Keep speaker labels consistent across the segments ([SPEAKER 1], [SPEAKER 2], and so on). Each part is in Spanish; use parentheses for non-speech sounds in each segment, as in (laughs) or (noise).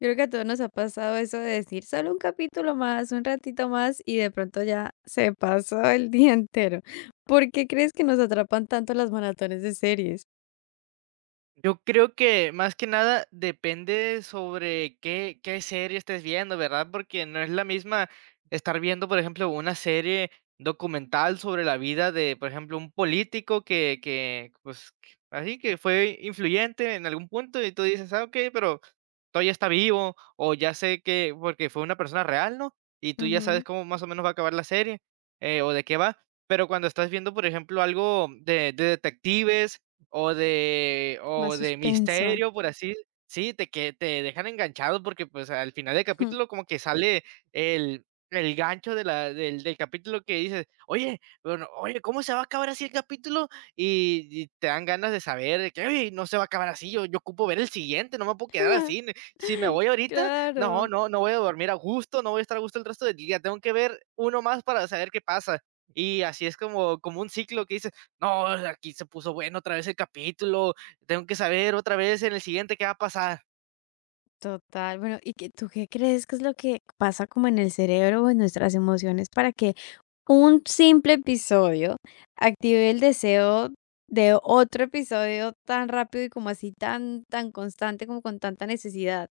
[SPEAKER 1] Yo creo que a todos nos ha pasado eso de decir solo un capítulo más, un ratito más y de pronto ya se pasó el (laughs) día entero. ¿Por qué crees que nos atrapan tanto las maratones de series?
[SPEAKER 2] Yo creo que más que nada depende sobre qué serie estés viendo, ¿verdad? Porque no es la misma estar viendo, por ejemplo, una serie documental sobre la vida de, por ejemplo, un político que así que fue influyente en algún punto y tú dices, ah, ok, pero todavía está vivo o ya sé porque fue una persona real, ¿no? Y tú ya sabes
[SPEAKER 1] Ujú.
[SPEAKER 2] cómo más o menos va a acabar la serie o de qué va. Pero cuando estás viendo, por ejemplo, algo de detectives o de o
[SPEAKER 1] Más
[SPEAKER 2] de
[SPEAKER 1] suspenso.
[SPEAKER 2] misterio, por así sí, te dejan enganchado porque, pues, al final del capítulo
[SPEAKER 1] (laughs)
[SPEAKER 2] como que sale el el gancho de la del del capítulo que dices: "Oye, bueno, oye, ¿cómo se va a acabar así el capítulo?". Y te dan ganas de saber de que: "Oye, no se va a acabar así, yo ocupo ver el siguiente, no me puedo quedar
[SPEAKER 1] Ah,
[SPEAKER 2] así. Si me voy ahorita, no,
[SPEAKER 1] claro.
[SPEAKER 2] no, no voy a dormir a gusto, no voy a estar a gusto el resto del día, tengo que ver uno más para saber qué pasa". Y así es como un ciclo que dices no, aquí se puso bueno otra vez el capítulo, tengo que saber otra vez en el siguiente qué va a pasar.
[SPEAKER 1] Total, bueno, ¿y qué, tú qué crees que es lo que pasa como en el cerebro o en nuestras emociones para que un simple episodio active el deseo de otro episodio tan rápido y como así tan, tan constante, como con tanta necesidad?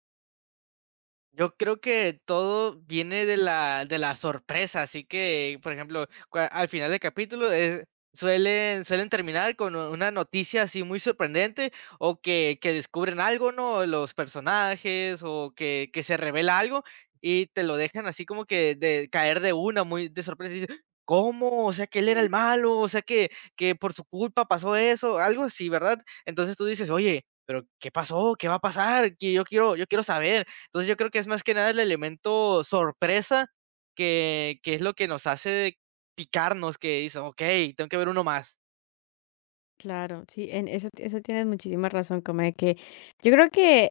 [SPEAKER 2] Yo creo que todo viene de la sorpresa, así que, por ejemplo, cua al final del capítulo, suelen terminar con una noticia así muy sorprendente, o que descubren algo, ¿no?, los personajes, o que se revela algo, y te lo dejan así como que de caer de una, muy de sorpresa, y dices: "¿Cómo? O sea, que él era el malo, o sea, que por su culpa pasó eso", algo así, ¿verdad? Entonces tú dices: "Oye, pero, ¿qué pasó? ¿Qué va a pasar? Que yo quiero saber". Entonces yo creo que es más que nada el elemento sorpresa que es lo que nos hace picarnos, que dice: "Okey, tengo que ver uno más".
[SPEAKER 1] Claro, sí, en eso tienes muchísima razón, como de que yo creo que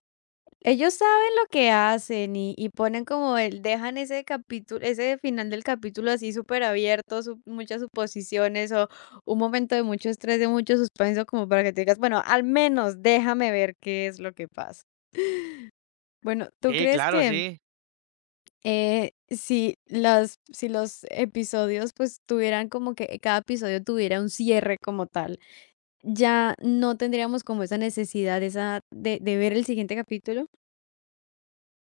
[SPEAKER 1] ellos saben lo que hacen y ponen como el, dejan ese capítulo, ese final del capítulo así súper abierto, muchas suposiciones o un momento de mucho estrés, de mucho suspenso, como para que te digas, bueno, al menos déjame ver qué es lo que pasa. Bueno, ¿tú
[SPEAKER 2] Sí,
[SPEAKER 1] crees
[SPEAKER 2] claro,
[SPEAKER 1] que
[SPEAKER 2] sí.
[SPEAKER 1] si las, si los episodios pues tuvieran como que cada episodio tuviera un cierre como tal? Ya no tendríamos como esa necesidad esa de ver el siguiente capítulo.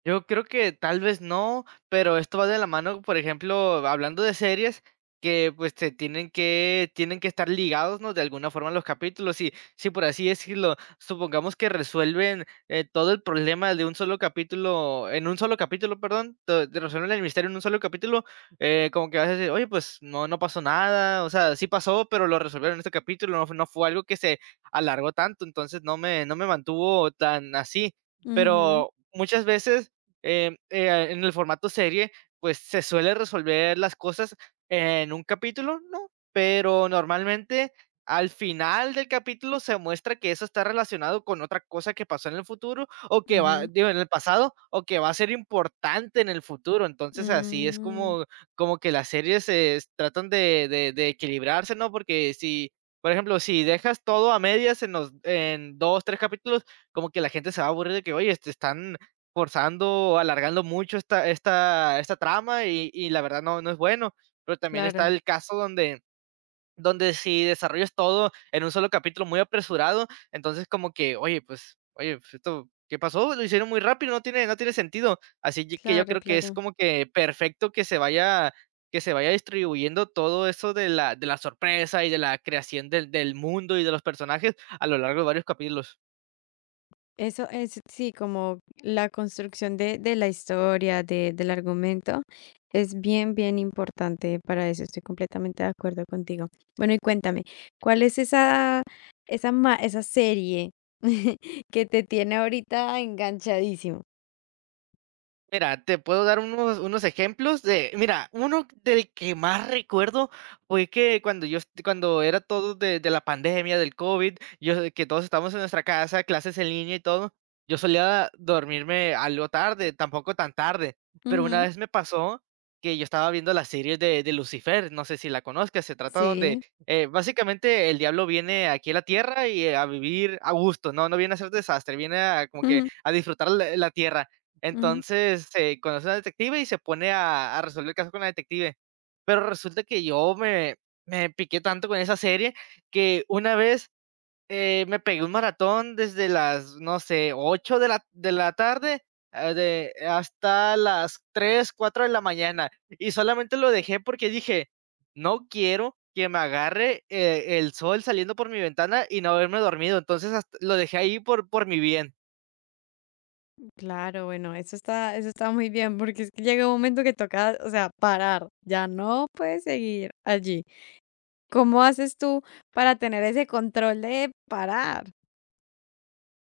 [SPEAKER 2] Yo creo que tal vez no, pero esto va de la mano, por ejemplo, hablando de series que pues te tienen que estar ligados, ¿no? De alguna forma los capítulos y si por así decirlo, supongamos que resuelven todo el problema de un solo capítulo, en un solo capítulo, perdón, to- de resuelven el misterio en un solo capítulo, como que vas a decir, oye, pues no, no pasó nada, o sea, sí pasó, pero lo resolvieron en este capítulo, no, no fue algo que se alargó tanto, entonces no me mantuvo tan así,
[SPEAKER 1] Ujú,
[SPEAKER 2] pero muchas veces en el formato serie, pues, se suele resolver las cosas en un capítulo, ¿no? Pero normalmente al final del capítulo se muestra que eso está relacionado con otra cosa que pasó en el futuro o que va
[SPEAKER 1] ujú.
[SPEAKER 2] digo, en el pasado, o que va a ser importante en el futuro. Entonces, así es
[SPEAKER 1] Mm,
[SPEAKER 2] como que las series se s tratan de equilibrarse, ¿no? Porque si, por ejemplo, si dejas todo a medias en los en 2 3 capítulos, como que la gente se va a aburrir de que: "Oye, este, están forzando o alargando mucho esta trama y la verdad no es bueno. Pero también está
[SPEAKER 1] claro,
[SPEAKER 2] el caso donde si desarrollas todo en un solo capítulo muy apresurado, entonces como que, oye, pues esto, ¿qué pasó? Lo hicieron muy rápido, no tiene sentido. Así ye que yo
[SPEAKER 1] claro,
[SPEAKER 2] creo que es
[SPEAKER 1] claro.
[SPEAKER 2] como que perfecto que se vaya distribuyendo todo eso de la sorpresa y de la creación del mundo y de los personajes a lo largo de varios capítulos.
[SPEAKER 1] Eso es, sí, como la construcción de la historia, de, del argumento, es bien, bien importante para eso. Estoy completamente de acuerdo contigo. Bueno, y cuéntame, ¿cuál es esa, esa, esa serie (laughs) que te tiene ahorita enganchadísimo?
[SPEAKER 2] Mira, te puedo dar unos ejemplos de, mira, uno del que más recuerdo fue que cuando era todo de la pandemia, del COVID, yo, sé que todos estábamos en nuestra casa, clases en línea y todo, yo solía dormirme algo tarde, tampoco tan tarde, pero una
[SPEAKER 1] Ujú.
[SPEAKER 2] vez me pasó que yo estaba viendo la serie de Lucifer, no sé si la conozcas, se trata donde
[SPEAKER 1] Sí.
[SPEAKER 2] básicamente el diablo viene aquí a la tierra y a vivir a gusto, no, no viene a hacer desastre, viene a como que
[SPEAKER 1] Ujú,
[SPEAKER 2] a disfrutar la tierra
[SPEAKER 1] ujú.
[SPEAKER 2] entonces, se conoce a una detective y se pone a resolver el caso con la detective. Pero resulta que yo me piqué tanto con esa serie que una vez, me pegué un maratón desde las, no sé, 8 de la tarde, ah, de hasta las 3 4 de la mañana, y solamente lo dejé porque dije: "No quiero que me agarre, el sol saliendo por mi ventana y no haberme dormido". Entonces, hast lo dejé ahí por mi bien.
[SPEAKER 1] Claro, bueno, eso está muy bien, porque es que llega un momento que toca, o sea, parar, ya no puedes seguir allí. ¿Cómo haces tú para tener ese control de parar?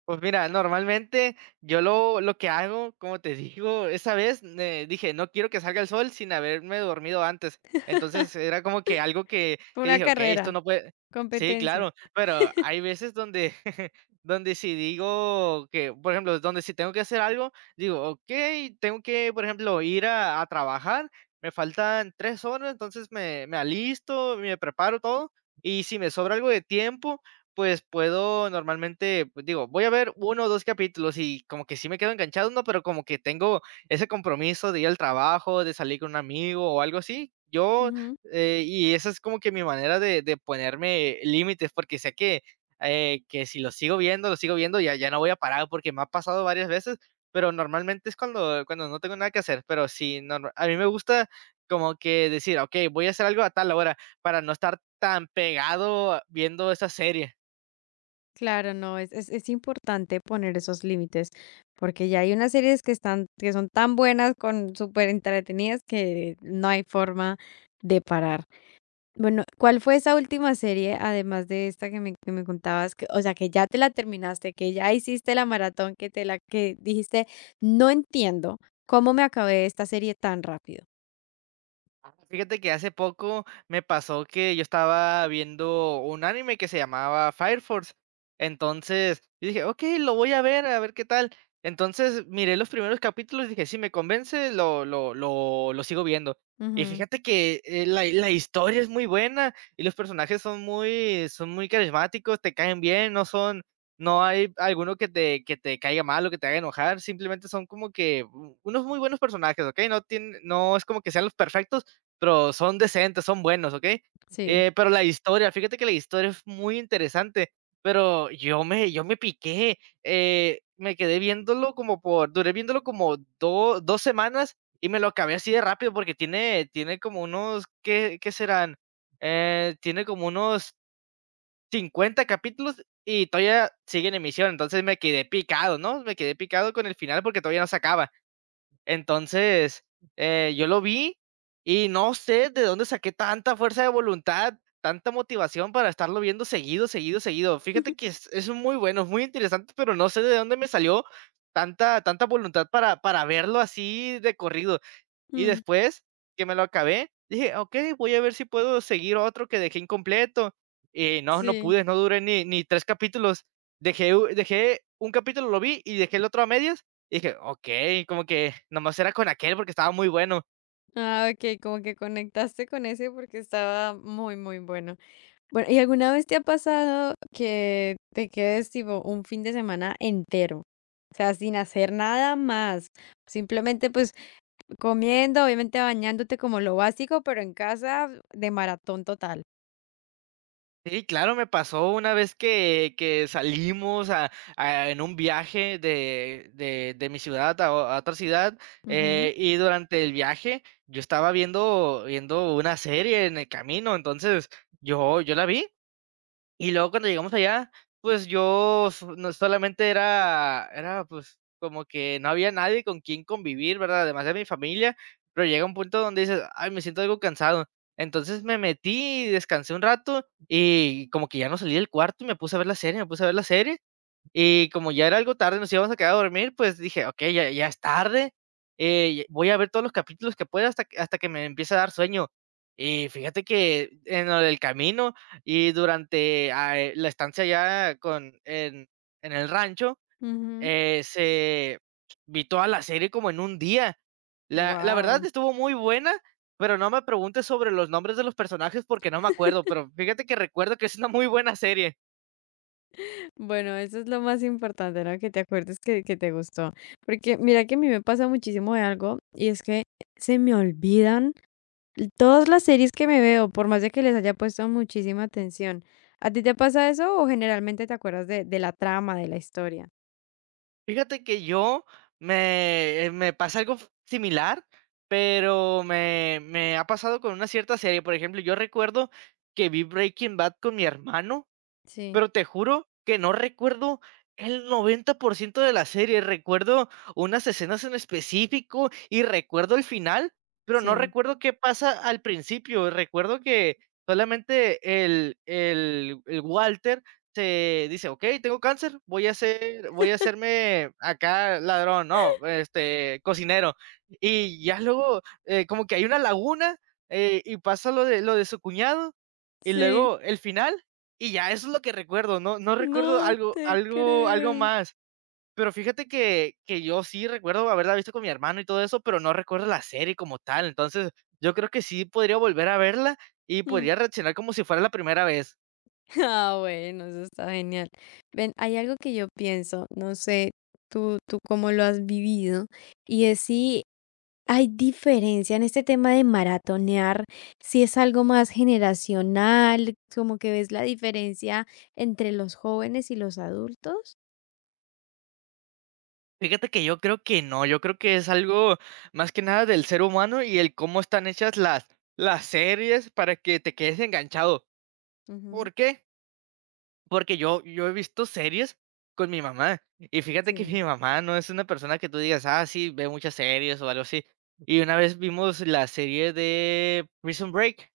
[SPEAKER 2] Pues mira, normalmente yo lo que hago, como te digo, esa vez dije, no quiero que salga el sol sin haberme dormido antes. Entonces era como que algo que,
[SPEAKER 1] Fue
[SPEAKER 2] que
[SPEAKER 1] una
[SPEAKER 2] dije, ok, esto
[SPEAKER 1] carrera,
[SPEAKER 2] no puede. Sí,
[SPEAKER 1] competencia.
[SPEAKER 2] claro, pero hay veces donde, (laughs) donde si digo que, por ejemplo, donde si tengo que hacer algo, digo, ok, tengo que, por ejemplo, ir a trabajar, me faltan 3 horas, entonces me alisto, me preparo todo, y si me sobra algo de tiempo pues puedo normalmente, pues digo, voy a ver uno o 2 capítulos y como que sí me quedo enganchado, ¿no? Pero como que tengo ese compromiso de ir al trabajo, de salir con un amigo o algo así.
[SPEAKER 1] Ujú.
[SPEAKER 2] Y esa es como que mi manera de ponerme límites, porque sé que si lo sigo viendo, lo sigo viendo, ya no voy a parar, porque me ha pasado varias veces, pero normalmente es cuando no tengo nada que hacer, pero sí, norma a mí me gusta como que decir: "Ok, voy a hacer algo a tal hora", para no estar tan pegado viendo esa serie.
[SPEAKER 1] Claro, no, es importante poner esos límites, porque ya hay unas series que están, que son tan buenas, con súper entretenidas, que no hay forma de parar. Bueno, ¿cuál fue esa última serie, además de esta que me contabas? O sea, que ya te la terminaste, que ya hiciste la maratón, que te la que dijiste, no entiendo cómo me acabé esta serie tan rápido.
[SPEAKER 2] Fíjate que hace poco me pasó que yo estaba viendo un anime que se llamaba Fire Force. Entonces, yo dije, ok, lo voy a ver qué tal. Entonces, miré los primeros capítulos y dije, si me convence, lo sigo viendo. Y
[SPEAKER 1] Ujú.
[SPEAKER 2] fíjate que la historia es muy buena y los personajes son muy carismáticos, te caen bien, no son, no hay alguno que te caiga mal o que te haga enojar, simplemente son como que unos muy buenos personajes, ¿ok? No, tienen, no es como que sean los perfectos pero son decentes, son buenos, ¿ok?
[SPEAKER 1] Sí.
[SPEAKER 2] Pero la historia, fíjate que la historia es muy interesante, pero yo me piqué, me quedé viéndolo como por duré viéndolo como do 2 semanas y me lo acabé así de rápido porque tiene como unos, ¿qué serán? Tiene como unos 50 capítulos y todavía sigue en emisión, entonces me quedé picado, ¿no? Me quedé picado con el final porque todavía no se acaba. Entonces, yo lo vi y no sé de dónde saqué tanta fuerza de voluntad, tanta motivación para estarlo viendo seguido, seguido, seguido. Fíjate
[SPEAKER 1] (laughs)
[SPEAKER 2] que es muy bueno, es muy interesante, pero no sé de dónde me salió tanta voluntad para verlo así de corrido. Y
[SPEAKER 1] Mm,
[SPEAKER 2] después que me lo acabé, dije: "Okey, voy a ver si puedo seguir otro que dejé incompleto". Y no, no
[SPEAKER 1] sí.
[SPEAKER 2] pude, no duré ni 3 capítulos. Dejé un capítulo, lo vi y dejé el otro a medias, y dije: "Okey", como que nomás era con aquel porque estaba muy bueno.
[SPEAKER 1] Ah, okey, como que conectaste con ese porque estaba muy, muy bueno. Bueno, ¿y alguna vez te ha pasado que te quedes, tipo, un fin de semana entero? O sea, sin hacer nada más, simplemente, pues, comiendo, obviamente bañándote como lo básico, pero en casa de maratón total.
[SPEAKER 2] Sí, claro, me pasó una vez que salimos en un viaje de mi ciudad a otra ciudad
[SPEAKER 1] Ujú,
[SPEAKER 2] y durante el viaje yo estaba viendo una serie en el camino, entonces yo la vi y luego cuando llegamos allá, pues yo no solamente era, pues, como que no había nadie con quien convivir, ¿verdad? Además de mi familia, pero llega un punto donde dices: "Ay, me siento algo cansado". Entonces me metí, descansé un rato y como que ya no salí del cuarto y me puse a ver la serie, me puse a ver la serie y como ya era algo tarde, nos íbamos a quedar a dormir, pues dije: "Okey, ya es tarde, voy a ver todos los capítulos que pueda hasta que me empiece a dar sueño". Y fíjate que en el camino y durante, ah, la estancia allá con en el rancho,
[SPEAKER 1] ujú.
[SPEAKER 2] se vi toda la serie como en un día. La verdad
[SPEAKER 1] Wow.
[SPEAKER 2] estuvo muy buena, pero no me preguntes sobre los nombres de los personajes porque no me acuerdo, pero fíjate que recuerdo que es una muy buena serie.
[SPEAKER 1] Bueno, eso es lo más importante, ¿no? Que te acuerdes que te gustó. Porque mira que a mí me pasa muchísimo de algo, y es que se me olvidan L todas las series que me veo, por más de que les haya puesto muchísima atención, ¿a ti te pasa eso o generalmente te acuerdas de la trama, de la historia?
[SPEAKER 2] Fíjate que yo me pasa algo similar, pero me ha pasado con una cierta serie. Por ejemplo, yo recuerdo que vi Breaking Bad con mi hermano,
[SPEAKER 1] Sí,
[SPEAKER 2] pero te juro que no recuerdo el 90% de la serie. Recuerdo unas escenas en específico y recuerdo el final, pero no
[SPEAKER 1] sí,
[SPEAKER 2] recuerdo qué pasa al principio. Recuerdo que solamente el Walter se dice: "Ok, tengo cáncer, voy a hacer, voy a hacerme acá ladrón, no, este, cocinero". Y ya luego, como que hay una laguna y pasa lo de su cuñado. Y
[SPEAKER 1] sí.
[SPEAKER 2] luego el final, y ya, eso es lo que recuerdo, no recuerdo
[SPEAKER 1] No
[SPEAKER 2] algo
[SPEAKER 1] te
[SPEAKER 2] algo algo
[SPEAKER 1] creo.
[SPEAKER 2] más. Pero fíjate que yo sí recuerdo haberla visto con mi hermano y todo eso, pero no recuerdo la serie como tal. Entonces, yo creo que sí podría volver a verla y
[SPEAKER 1] Mm.
[SPEAKER 2] podría reaccionar como si fuera la primera vez.
[SPEAKER 1] (laughs) Ah, bueno, eso está genial. Ven, hay algo que yo pienso, no sé tú cómo lo has vivido, y es si ¿hay diferencia en este tema de maratonear, si es algo más generacional, como que ves la diferencia entre los jóvenes y los adultos?
[SPEAKER 2] Fíjate que yo creo que no, yo creo que es algo más que nada del ser humano y el cómo están hechas las series para que te quedes enganchado.
[SPEAKER 1] Ujú,
[SPEAKER 2] ¿Por qué? Porque yo he visto series con mi mamá, y fíjate que
[SPEAKER 1] sí,
[SPEAKER 2] mi mamá no es una persona que tú digas: "Ah, sí, ve muchas series", o algo así. Y una vez vimos la serie de Prison Break,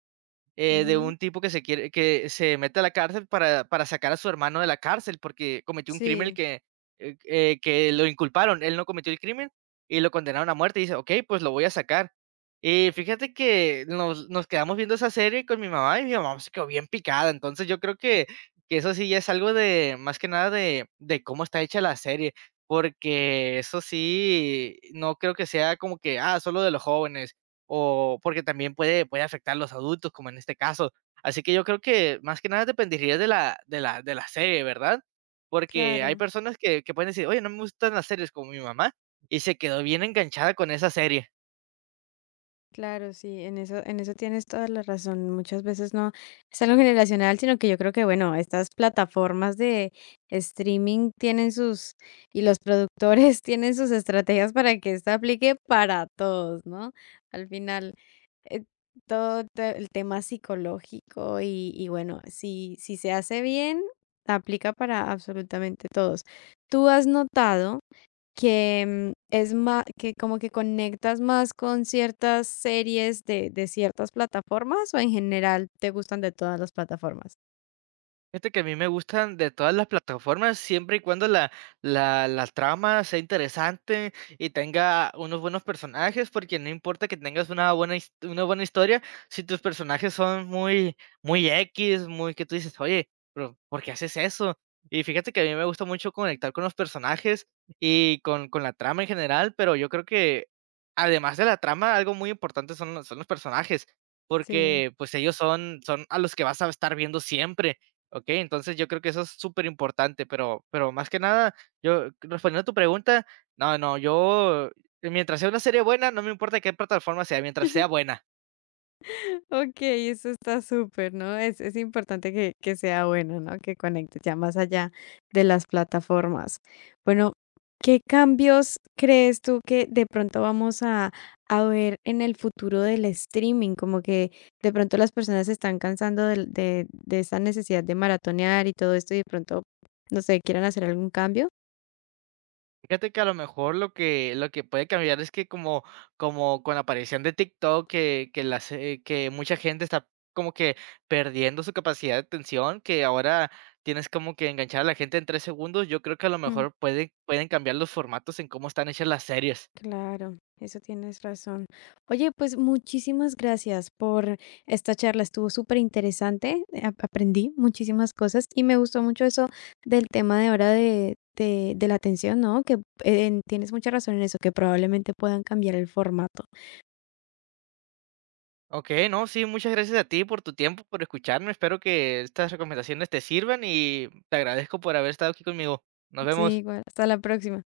[SPEAKER 2] de
[SPEAKER 1] ujú,
[SPEAKER 2] un tipo que se quiere que se mete a la cárcel para sacar a su hermano de la cárcel, porque cometió un crimen
[SPEAKER 1] sí,
[SPEAKER 2] que lo inculparon. Él no cometió el crimen y lo condenaron a muerte. Y dice: "Okey, pues lo voy a sacar". Y fíjate que nos quedamos viendo esa serie con mi mamá, y mi mamá se quedó bien picada. Entonces, yo creo que eso sí ya es algo de, más que nada, de cómo está hecha la serie, porque eso sí, no creo que sea como que, ah, solo de los jóvenes, o porque también puede afectar a los adultos, como en este caso. Así que yo creo que más que nada dependería de la serie, ¿verdad? Porque hay
[SPEAKER 1] claro.
[SPEAKER 2] personas que pueden decir: "Oye, no me gustan las series", como mi mamá, y se quedó bien enganchada con esa serie.
[SPEAKER 1] Claro, sí, en eso tienes toda la razón. Muchas veces no es algo generacional, sino que yo creo que, bueno, estas plataformas de streaming tienen sus, y los productores (laughs) tienen sus estrategias para que esto aplique para todos, ¿no? Al final, eh, todo el tema psicológico y bueno, si, si se hace bien, aplica para absolutamente todos. ¿Tú has notado? Que, mm, es más que como que conectas más con ciertas series de ciertas plataformas, o en general te gustan de todas las plataformas?
[SPEAKER 2] Fíjate que a mí me gustan de todas las plataformas, siempre y cuando la trama sea interesante y tenga unos buenos personajes, porque no importa que tengas una buena, una buena historia, si tus personajes son muy, muy X, muy que tú dices: "Oye, pero ¿por qué haces eso?". Y fíjate que a mí me gusta mucho conectar con los personajes y con la trama en general, pero yo creo que además de la trama, algo muy importante son los personajes,
[SPEAKER 1] Sí.
[SPEAKER 2] porque pues ellos son, son a los que vas a estar viendo siempre. Okey, entonces yo creo que eso es súper importante, pero más que nada, yo respondiendo a tu pregunta, no, no, yo mientras sea una serie buena, no me importa qué plataforma sea, mientras sea buena.
[SPEAKER 1] Okey, eso está súper, ¿no? Es importante que sea bueno, ¿no? Que conecte ya más allá de las plataformas. Bueno, ¿qué cambios crees tú que de pronto vamos a ver en el futuro del streaming? Como que de pronto las personas se están cansando del de esa necesidad de maratonear y todo esto, y de pronto, no sé, ¿quieran hacer algún cambio?
[SPEAKER 2] Fíjate que a lo mejor lo que puede cambiar es que como como con la aparición de TikTok, que las que mucha gente está como que perdiendo su capacidad de atención, que ahora tienes como que enganchar a la gente en 3 segundos, yo creo que a lo
[SPEAKER 1] Mm.
[SPEAKER 2] mejor pueden cambiar los formatos en cómo están hechas las series.
[SPEAKER 1] Claro, eso tienes razón. Oye, pues muchísimas gracias por esta charla. Estuvo súper interesante. Aprendí muchísimas cosas y me gustó mucho eso del tema de ahora de la atención, ¿no? Que tienes mucha razón en eso, que probablemente puedan cambiar el formato.
[SPEAKER 2] Okey, no, sí, muchas gracias a ti por tu tiempo, por escucharme. Espero que estas recomendaciones te sirvan y te agradezco por haber estado aquí conmigo. Nos
[SPEAKER 1] Sí,
[SPEAKER 2] vemos.
[SPEAKER 1] igual. Hasta la próxima.